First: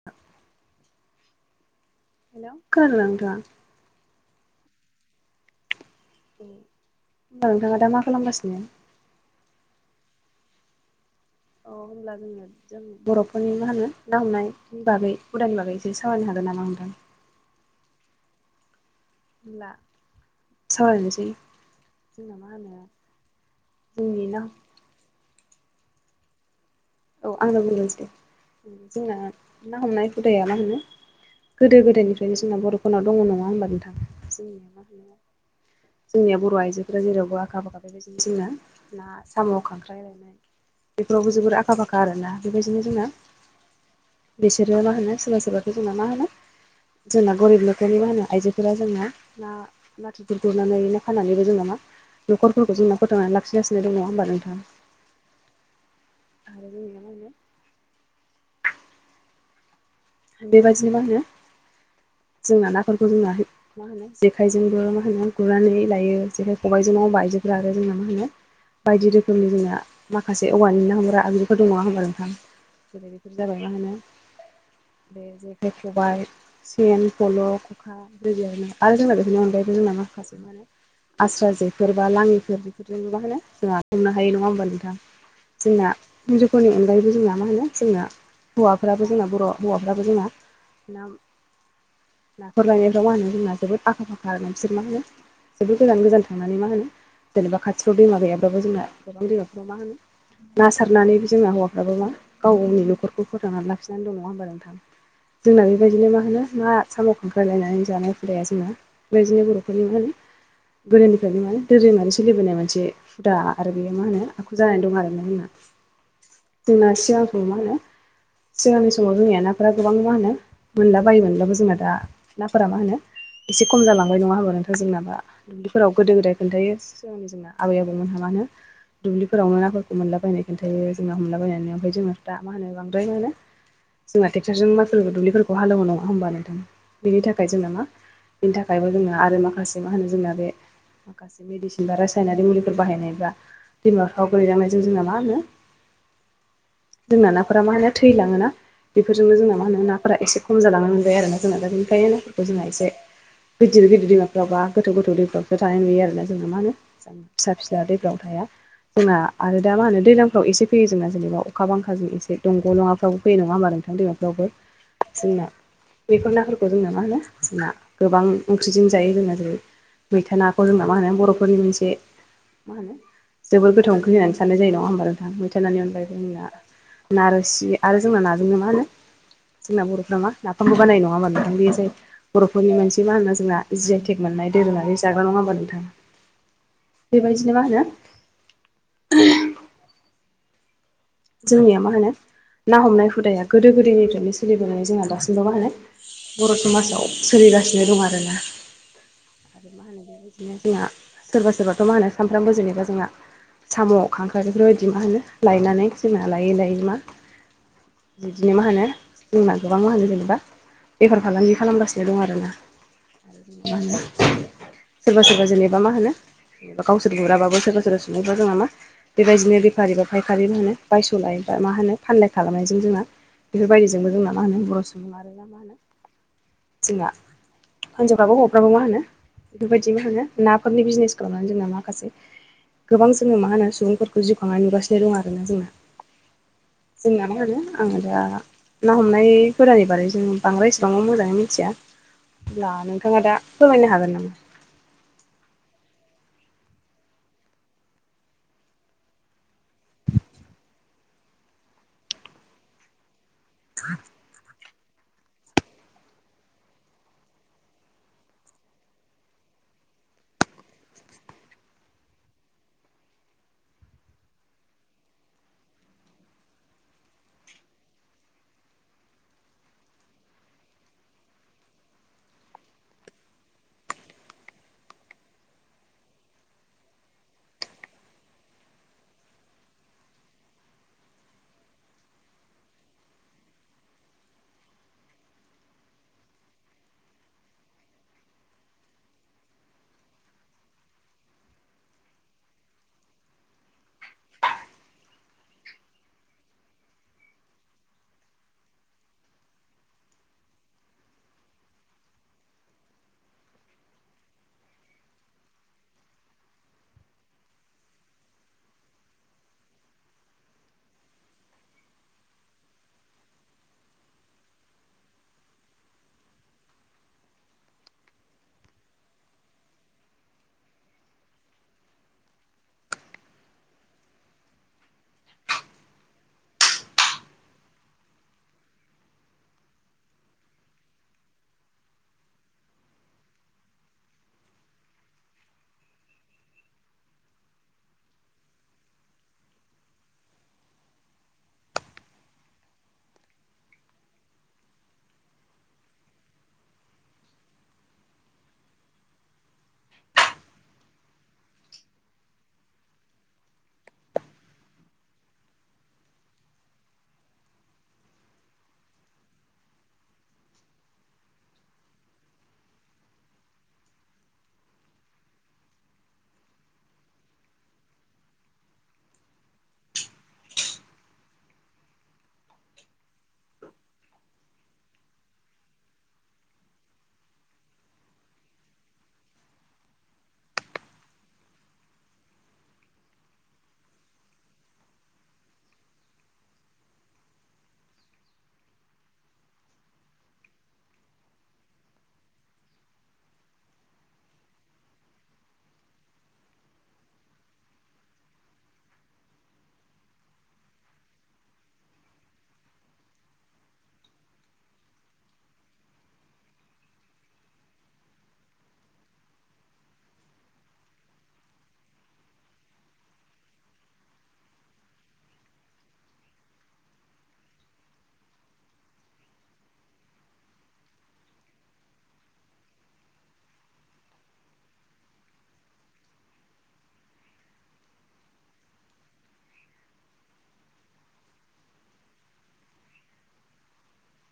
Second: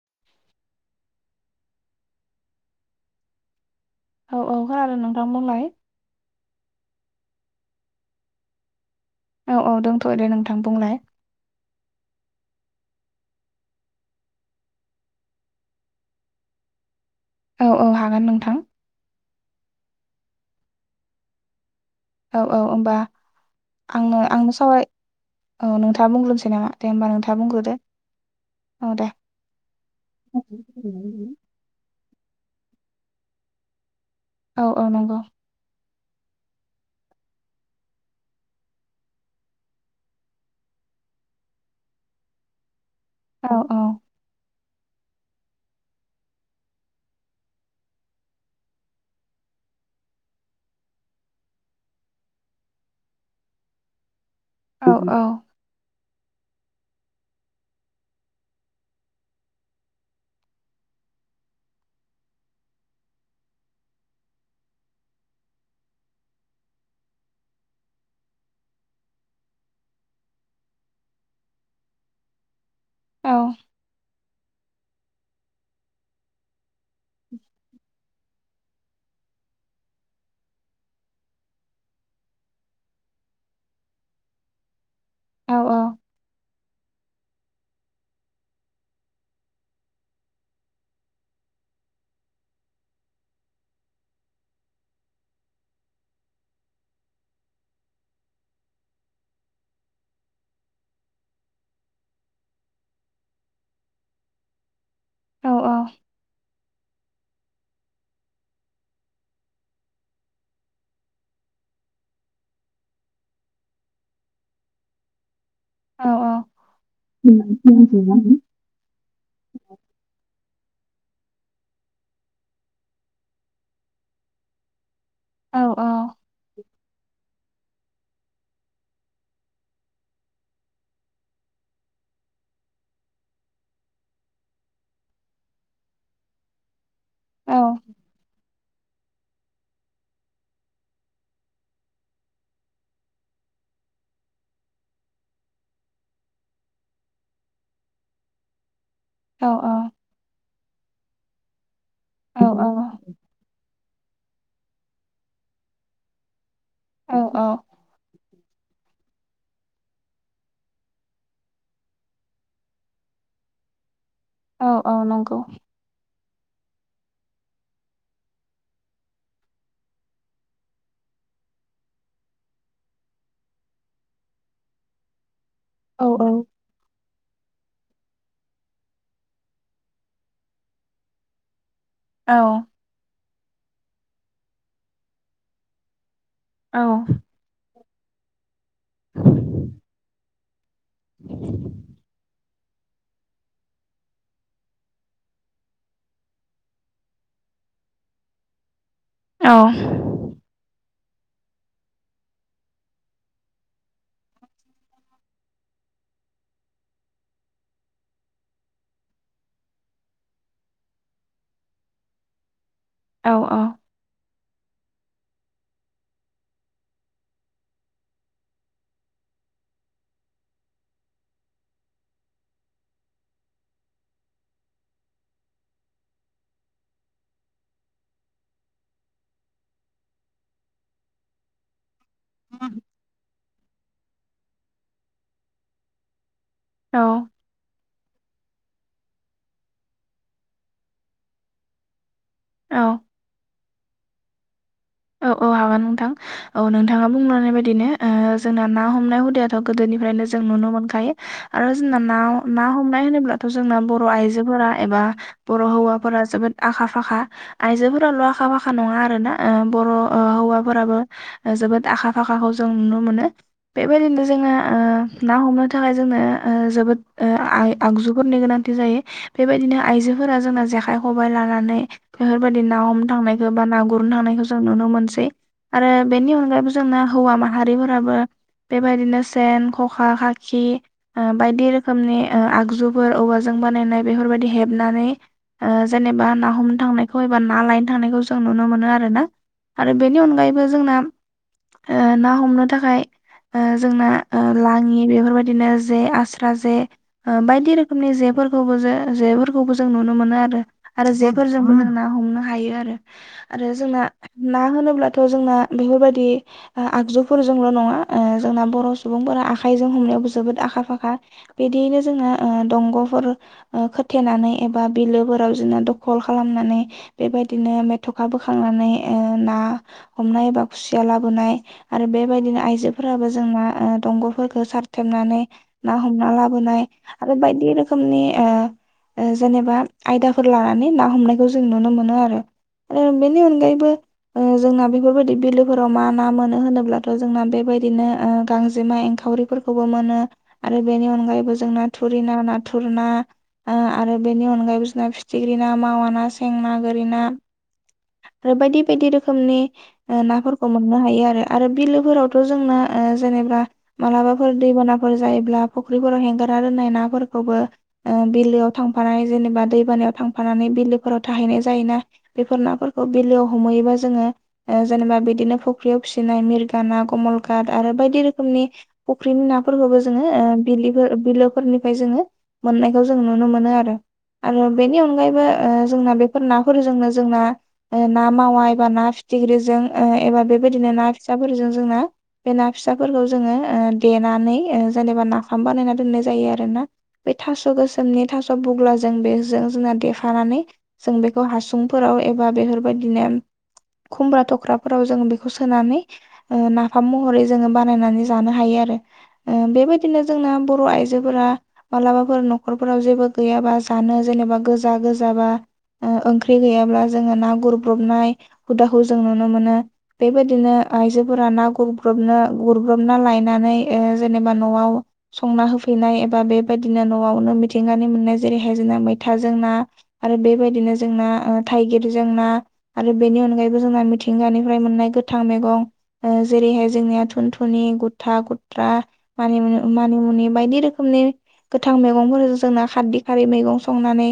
[inaudible] Hello खोनादोंना नोंथाङा? औ औ खोनादों नोंथां बुंलाय। ओं नोंथाङा दा मा खालामगासिनो? औ औ दंथ'यो दे नोंथां बुंलाय? अ' होनब्ला जोङो जों बर'फोरनि मा होनो ना हमनाय बागै हुदानि बागै एसे सावरायनो हागोन नामा नोंथां? औ औ हागोन नोंथां। ला सावरायनोसै। जोंना औ मा औ होनो ओमबा आंनो जोंनि ना आंनो सावराय औ नोंथाङा बुंग्रोनोसै नामा? दे होमबा औ नोंथाङा आंनो बुंग्रोदो बुंग्रोसै दे। औ दे जोंना ना हमनाय हुदाया मा होनो गोदो गोदायनिफ्रायनो जोंना बर'फोरनाव दङ नङा होनबा नोंथां जोंनिया औ औ ना हमनाया। नंगौ जोंनिया बर' आइजोफोरा जेरावबो आखा फाखा बेबायदिनो जोंनो ना, साम', खांख्राइ लायनाय बेफोरावबो जोबोर आखा फाखा आरोना बेबायदिनो जोंना औ औ बिसोरो मा होनो सोरबा सोरबाखौ जोंना मा होनो जोंना गरिब न'खरनि मा होनो आइजोफोरा जोंना ना नाथुरफोरखौ गुरनानै ना फाननानैबो जोङा मा न'खरफोरखौ जोंना फोथांना लाखिगासिनो दङ होमबा नोंथां। औ औ थारैनो [unintelligible] माहोनो बेबायदिनो मा होनो जोंना नाफोरखौ जोंना मा होनो जेखायजोंबो मा होनो गुरनानै लायो जेखाय खबाइजों न'आव आयजोबग्रा आरो जोंना मा होनो बायदि रोखोमनि जोंना माखासे औवानिनो हमग्रा आगजुफोर दं नङा होनोमबा नोंथां जेरै औ बेफोर जाबाय मा होनो बे जेखाइ खबाइ पेन फल' खखा दै आरो जोंना बेफोरनि अनगायैबो जोंना माखासे माने आस्रा जेफोर बा लाङिफोर बेफोरजोंनो मा होनो जोंहा संनो हायो नङा होमबा नोंथां जोंना [unintelligible] फोरनि अनगायैबो जोंना मा होनो जोंना हौवाफोराबो जोंना बर' हौवाफ्राबो जोंना नाखर लायनायफ्राव मा होनो जोंना जोबोद आखा फाखा बिसोर मा होनो जेबोद गोजान गोजान थांनानै मा होनो जेनेबा खाथियाव दैमा गैयाबाबो जोंना गोबां दैमाफोराव मा होनो ना सारनानै जोंना हौवाफ्राबो मा गाव गावनि न'खरखौ फोथांनानै लाखिनानै दङ होमबा नोंथां औ जोंना बेबायदिनो मा होनो मा साम' खांख्रायलायनानै जानाय फुदाया जोंना बेबायदिनो बर'फोरनि गोदोनिफ्रायनो माने दोरोङारि सोलिबोनाय मोनसे हुदा आरो बेयो मा होनो आखु जानानै दं आरोना जोंना औ औ जोंना सियालखौ मा होनो सिगांनि समाव जोंनिया नाफोरा गोबां मा होनो मोनला बायोमोन अब्लाबो जोंना दा नाफोरा मा होनो एसे खम जालांबाय नङा होमबा नोंथां जोंनाबा दुब्लिफोराव गोदो गोदाय खोन्थायो जोंनि जोंना आबै आबौमोनहा मा होनो दुब्लिफोरावनो नाफोरखौ मोनलाबायनाय खोन्थायो जोंना हमलाबायनानै ओमफ्राय जोंनाफा मा होनोांद्राय होनो जोंना ट्रेकटरजों मफोर दुब्फोरखौ हालवो ना नङा होमबा नोंथां बेनि थाखाय जोंना मा बिनि थाखायबो जोङो आरो माखासे मा होनो जोंना बे माखासे मेडिसिन बा रासायनारि मुलिफोर बाहायनायबा दै माफ्राव गोलैलांनायजों जोंना मा होनो जोंना नाफोरा मा होनो थैलाङोना बेफोरजोंनो औ जोंना मा होनो नाफोरा एसे खम जालांनो मोनजायो आरोना जोंना दा बेनिखायनो औ नाफोरखौ जोंना एसे गिदिर गिदिर दैमाफ्रावबा गोथौ गोथौ दैफ्रावसो थानाय नुयो आरोना जोंना मा होनो औ जों फिसा फिसा जाहा दैफ्रावनो थाया जोंना आरो दा मा होनो दैज्लांफ्राव एसे फैयो जोंना जेनेबा अखा बांखाजों एसे दंग' नङाफ्राव फैयो नङा होमबा नोंथांनि दैमाफ्रावबो औ औ नंगौ जोंना बेफोर नाफोरखौ जोंनो मा होनो जोंना गोबां ओंख्रिजों जायो जोङो जेरै मैथा नाखौ जोंना मा होनो बर'फोरनि मोनसे मा होन जोबद गोथाव ओंख्रि होननानै साननाय जायो नङा होनोमबा नोंथां नानै औ अनाय जोंना नारसि आरो जोंना नाजोंनो मा होनो जोंना बर'फ्रा मा नाफामबो बानाय नङाबा नोंथां बे जाय औ बर'फोरनि मान बि मा होनना जोंना जि अइटेक मोननाय दोरोंङारि जाग्रा नङा होनबा नोंथाङा औ बेबायदिनो मा होनो जोंनिया मा होनो ना हमनाय हुदाया गोदो गोदायनिफ्रायनो सोलिबोनानै जोंहा दासिमबो मा होनो बर' समाजाव सोलिगासिनो दं आरोना औ आरो मा होनो बिदिनो जोंहा सोरबा सोरबाथ' मा होनो सानफ्रामबो जेनेबा जोंना साम' खांख्राइ बेफोरबायदि मा होनो लायनानै जोंना लायै लायै मा बिदिनो मा होनो जमा गोबां मा होनो जेनेबा बेफार फालांगि खालामगासिनो दं आरोना सोरबा सोरबा जेनेबा मा होनो गावसोर गुराबाबो सोरबा सोरबा सङैोबा जों नामा बेबायदिनो बेफारि बा फायखारि मा होनो बायस'लाय बा मा होनो फानलाय खालामनायजों जोंना बेफोरबायदिजोंबो जोंना मा होनो बर' सुबुं आरोना मा होनो जोंना हिनजावफ्राबो हौवाफ्राबो मा होनो बेफोरबायदि मा होनो नाफोरनि बिजिनेस खालामनानै जोंङो माखासे गोबां जोङो मा होनो सुबुंफोरखौ जिउ खांनानै नुगासिनो दं आरोना जोंयो औ जोंनानोानो आङो दा ना हमनाय गानि बारै जों बांद्रायसेबां मोजाङै मिथिया हब्ला औ नोंथाङा दा फोरमायनो हागोन नामा? औ औ हागोन नोंथां औ नोंथाङा बुंनाय बायदिनो जोंना ना हमनाय हुदायाथ' गोदोनिफ्रायनो जों नुनो मोनखायो आरो जोंना ना ना हमनाय होनोब्लाथ' जोंना बर' आइजोफोरा एबा बर' हौवाफोरा जोबोद आखा फाखा आयजोफोराल' आखा फाखा नङा आरो ना बर' हौवाफोराबो जोबोद आखा फाखाखौ जों नुनो मोनो। बेबायदिनो जोङो ना हमनो थाखाय जोंनो जोबोद आगजुफोरनि गोनां बि जायो बेबायदिनो आइजोफोरा जोंना जेखाइ खबाइ लानानै बेफोरबायदि ना हमनो थांनायखौ बा ना गुरनो थांनायखौ जों नुनो मोनसै। आरो बेनि अनगायैबो जोंना हौवा माहारिफोराबो बेबायदिनो सेन, खखा, खाखि बायदि रोखोमनि आगजुफोर औवाजों बानायनाय बेफोरबायदि हेबनानै जेनेबा ना हमनो थांनायखौ एबा ना लायनो थांनायखौ जों नुनो मोनो आरो ना। आरो बेनि अनगायैबो जोंना ना हमनो थाखाय जोंना लाङि बेफोरबायदिनो जे, आस्रा जे, बायदि रोखोमनि जेफोरखौबो ज जेफोरखौबो जों नुनो मोनो आरो। आरो जेफोरजोंबो जों ना हमनो हायो आरो आरो जोंना ना होनोब्लाथ' जोंना बेफोरबायदि आगजुफोरजोंल' नङा जोंना बर' सुबुंफोरा आखाइजों हमनायाव जोबोद आखा फाखा बिदियैनो जोंना दंग'फोर खोथेनानै एबा बिलोफोराव जोंना दखल खालामनानै बेबायदिनो मेथ'खा बोखांनानैओ ना हमनाय एबा खुसिया लाबोनाय आरो बेबायदिनो आइजोफोराबो जोंना दंगलफोरफोरखौ सारथेबनानै ना हमना लाबोनाय आरो बायदि रोखोमनिओ जेनेबा आयदाफोर लानानै ना हमनायखौ जों नुनो मोनो आरो। ओ बेनि अनगायैबो जोंना बेफोरबायदि बिलोफोराव मा ना मोनो होनोब्लाथ' जोंना बेबायदिनो गांजेमा एंखावरिफोरखौ खौबो मोनो आरो बेनि अनगायैबो जोंना थुरिना, नाथुर ना ओ आरो बेनि अनगायैबो जोंना फिथिख्रि ना, मावा ना, सें ना, गोरि ना आरो बायदि -बायदि रोखोमनि नाफोरखौ मोननो हायो आरो। आरो बिलोफोरावथ' जोंना जेनेबा मालाबाफोर दैबानाफोर जायोब्ला फुख्रिफोराव हेंगारना दोननाय नाफोरखौबो बिलोआव थांफानानै जेनेबा दैबानायायाव थांफानानै बिलोफोराव थाहैनाय जायोना बेफोर नाफोरखौ बिलोआव हमहैयोबा जोङो जेनेबा बिदिनो फुख्रियाव फिसिनाय मिरगा ना, कमलकाट आरो बायदि रोखोमनि फुख्रिनि नाफोरखौबो जोङो बिलिफोर बिलोफोरनिफ्राय जोङो मोननायखौ जों नुनो मोनो आरो। आरो बेनि अनगायैबोओ जोंना बेफोर नाफोरजोंनो जोंना ओ ना मावा एबा ना फिथिख्रिजों एबा बेबायदिनो ना फिसाफोरजों जोंना बे ना फिसाफोरखौ जोङोओ देनानै ओ जेनेबा नाफाम बानायना दोननाय जायो आरोना। बे थास' गोसोमनि थास' बुग्लाजों बेजों जोंना देफानानै जों बेखौ हासुंफोराव एबा बेफोरबायदिनो खुम्ब्रा थख्राफोराव जों बेखौ सोनानै नाफाम महरै जोङो बानायनानै जानो हायो आरो। बेबायदिनो जोंना बर' आइजोफोरा मालाबाफोर नखरफोराव जेबो गैयाबा जानो जेनेबा गोजा -गोजाबा ओंख्रि गैयाब्ला जोङो ना गुरब्रबनाय हुदाखौ जों नुनो मोनो। बेबायदिनो आइजोफोरा ना गुरग्रबनो -गुरब्रबना लायनानै जेनेबा न'आव संना होफैनाय एबा बेबायदिनो न'आवनो मिथिंगानि मोननाय जेरैहाय जोंना मैथाजों ना आरो बेबायदिनो जोंना ओ थाइगिरजों ना आरो बेनि अनगायैबो जोंना मिथिंगानिफ्राय मोननाय गोथां मैगं ओ जेरैहाय जोंनिया थुनथुनि गुथा गुथ्रा। मानिमुनि मानिमुनि बायदि रोखोमनि गोथां मैगंफोरजों जोंना खारदि खारै मैगं संनानै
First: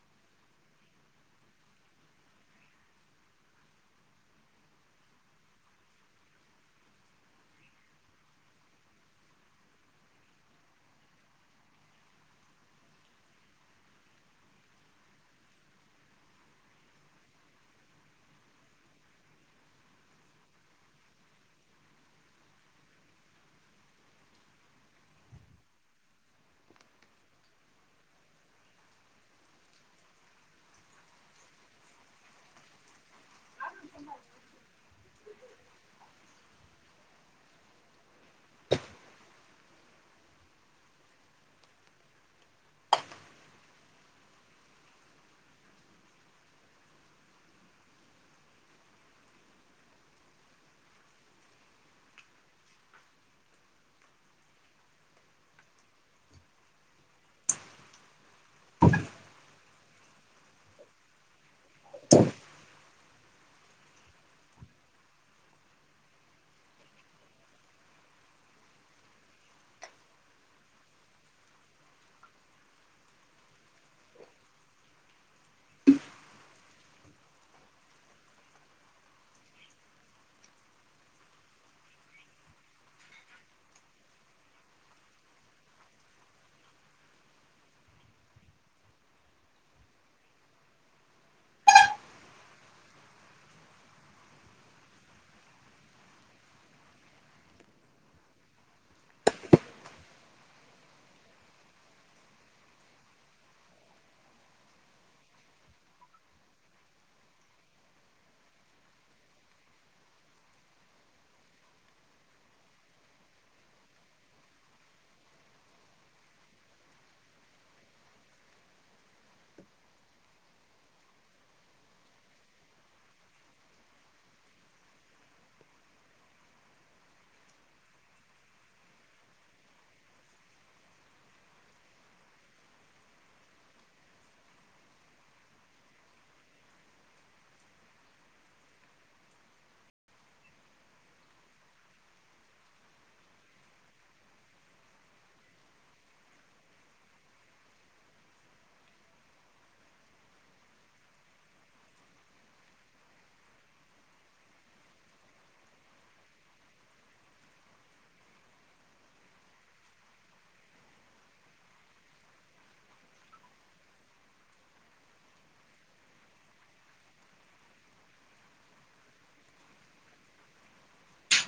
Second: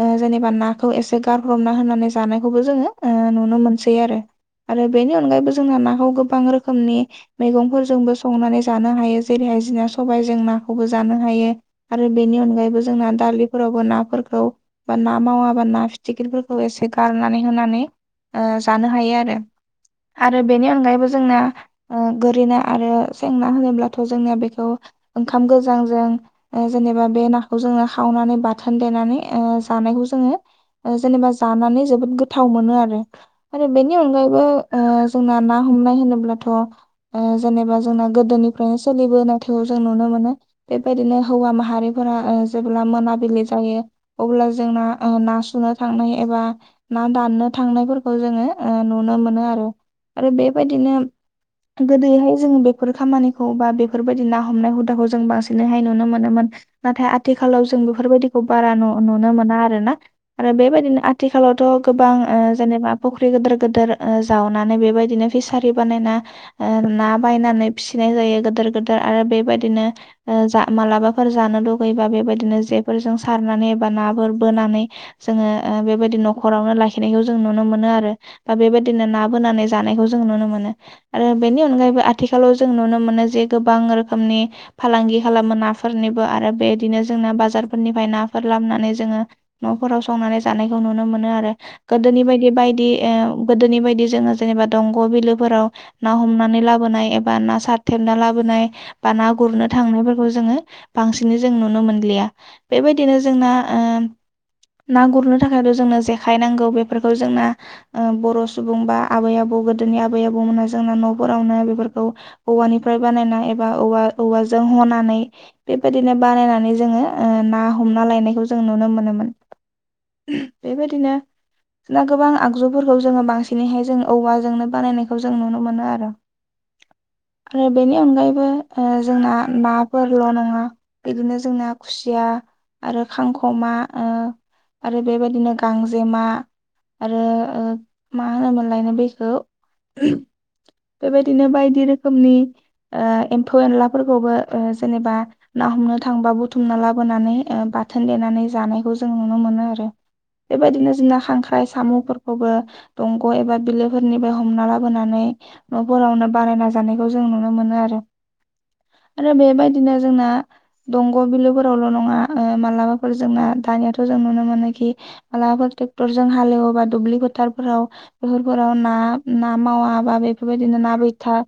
ओ जेनेबा नाखौ एसे गारब्रबना होनानै जानायखौबो जोङो ओ नुनो मोनसै आरो। आरो बेनि अनगायैबो जोंना नाखौ गोबां रोखोमनि मैगंफोरजोंबो संनानै जानो हायो जेरैहाय जिना सबायजों नाखौबो जानो हायो। आरो बेनि अनगायैबो जोंना दालिफोरावबो नाफोरखौ बा ना मावाबा ना फिथिख्रिफोरखौ एसे गारनानै होनानै ओ जानो हायो आरो। आरो बेनि अनगायैबो जोंना ओ गोरैना आरो सेंना होनोब्लाथ' जोंनिया बेखौ ओंखाम गोजांजों ओ जेनेबा बे नाखौ जोङो खावनानै बाथोन देनानै ओ जानायखौ जोङो जेनेबा जानानै जोबोद गोथाव मोनो आरो आरो बेनि अनगायैबो ओ जोंना ना हमनाय होनोब्लाथ' ओ जेनेबा जोंना गोदोनिफ्रायनो सोलिबो नाथायखौ जों नुनो मोनो। बेबायदिनो हौवा माहारिफोरा ओ जेब्ला मोनाबिलि जायो। अब्ला जोंना ओ ना सुनो थांनाय एबा ना दाननो थांनायफोरखौ जोङो ओ नुनो मोनो आरो आरो बेबायदिनो गोदोहाय जों बेफोर खामानिखौ बा बेफोरबायदि ना हमनाय हुदाखौ जों बांसिनैहाय नुनो मोनोमोन। नाथाय आथिखालाव जों बेफोरबायदिखौ बारा नु-नुनो मोना आरोना आरो बेबायदिनो आथिखालावथ' गोबां ओ जेनेबा फुख्रि गोदोर गोदोर जावनानै बेबायदिनो फिसारि बानायना ओ ना बायनानै फिसिनाय जायो गोदोर गोदोर आरो बेबायदिनो ओ जा मालाबाफोर जानो लुगैबा बेबायदिनो जेफोरजों सारनानै एबा नाफोर बोनानै जोङो बेबायदि न'खरावनो ला खिनायखौ जों नुनो मोनो आरो बा बेबायदिनो ना बोनानै जानायखौ जों नुनो मोनो। ओ बेनि अनगायैबो आथिखालाव जों नुनो मोनो जे गोबां रोखोमनि फालांगि खालामो नाफोरनिबो आरो बेदिनो जोंना बाजारफोरनिफ्राय नाफोर लाबोनानै जोङो न'फोराव संनानै जानायखौ नुनो मोनो आरो। गोदोनि बायदि बायदि ओ गोदोनि बायदि जोङो जेनेबा दंग' बिलोफोराव ना हमनानै लाबोनाय एबा ना सारथेबना लाबोनाय बा ना गुरनो थांनायफोरखौ जोङो बांसिनै जों नुनो मोनलिया। बेबायदिनो जोंना ओ ना गुरनो थाखायथ' जोंनो जेखाय नांगौ बे फोरखौ जोंना ओ बर' सुबुं बा आबै आबौ गोदोनि आबै आबौमोना जोंना न'फोरावनो बेफोरखौ औवानिफ्राय बानायना एबा औ औवाजों हनानै बेबायदिनो बानायनानै जोङो ओ ना हमना लायनायखौ जों नुनो मोनोमोन। [inaudible] बेबायदिनो ना गोबां आगजुफोरखौ जोङो बांसिनैहाय जों औवाजोंनो बानायनायखौ जों नुनो मोनो आरो। [inaudible] फफ्राय बेनि अनगायैबो ओ जोंना नाफोरल' नङा बिदिनो जोंना खुसिया आरो खांख'मा ओ आरो बेबायदिनो गांजेमा आरो ओ मा होनोमोनलायनो बेखौ बेबायदिनो बायदि रोखोमनि ओ एम्फौ एनलाफोरखौबो ओ जेनेबा ना हमनो थांबा बुथुमना लाबोनानै ओ बाथोन देनानै जानायखौ जों नुनो मोनो आरो। बेबायदिनो जोंना खां खाय साम'फोरखौबो दंग' एबा बिलोफोरनिफ्राय हमना लाबोनानै न'फोरावनो बानायना जानायखौ जों नुनो मोनो आरो। आरो बेबायदिनो जोंना दंग' बिलोफोरावल' नङा ओ मालाबाफोर जोंना दानियाथ' जों नुनो मोनोखि मालाबाफोर ट्रेक्टर जों हालेव एवब्ला दुब्लि फोथारफोराव बेफोराव ना ना मावाबा बेफोरबायदिनो ना बैथा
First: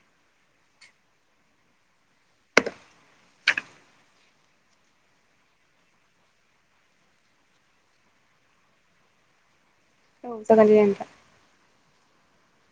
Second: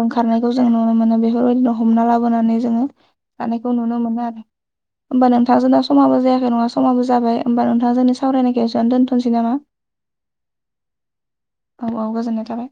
ओंखारनायखौ जों नुनो मोनो बेफोरबायदिनो हमना लाबोनानै जोंङो जानायखौ नुनो मोनो आरो। होमबा नोंथां जोंना समाबो जायाखै नङा समाबो जाबाय होमबा नोंथां जोंनि सावरायनायखौ एसेयावनो दोन थ नोसै नामा। औ जागोन दे नोंथां औ औ गोजोननाय थाबाय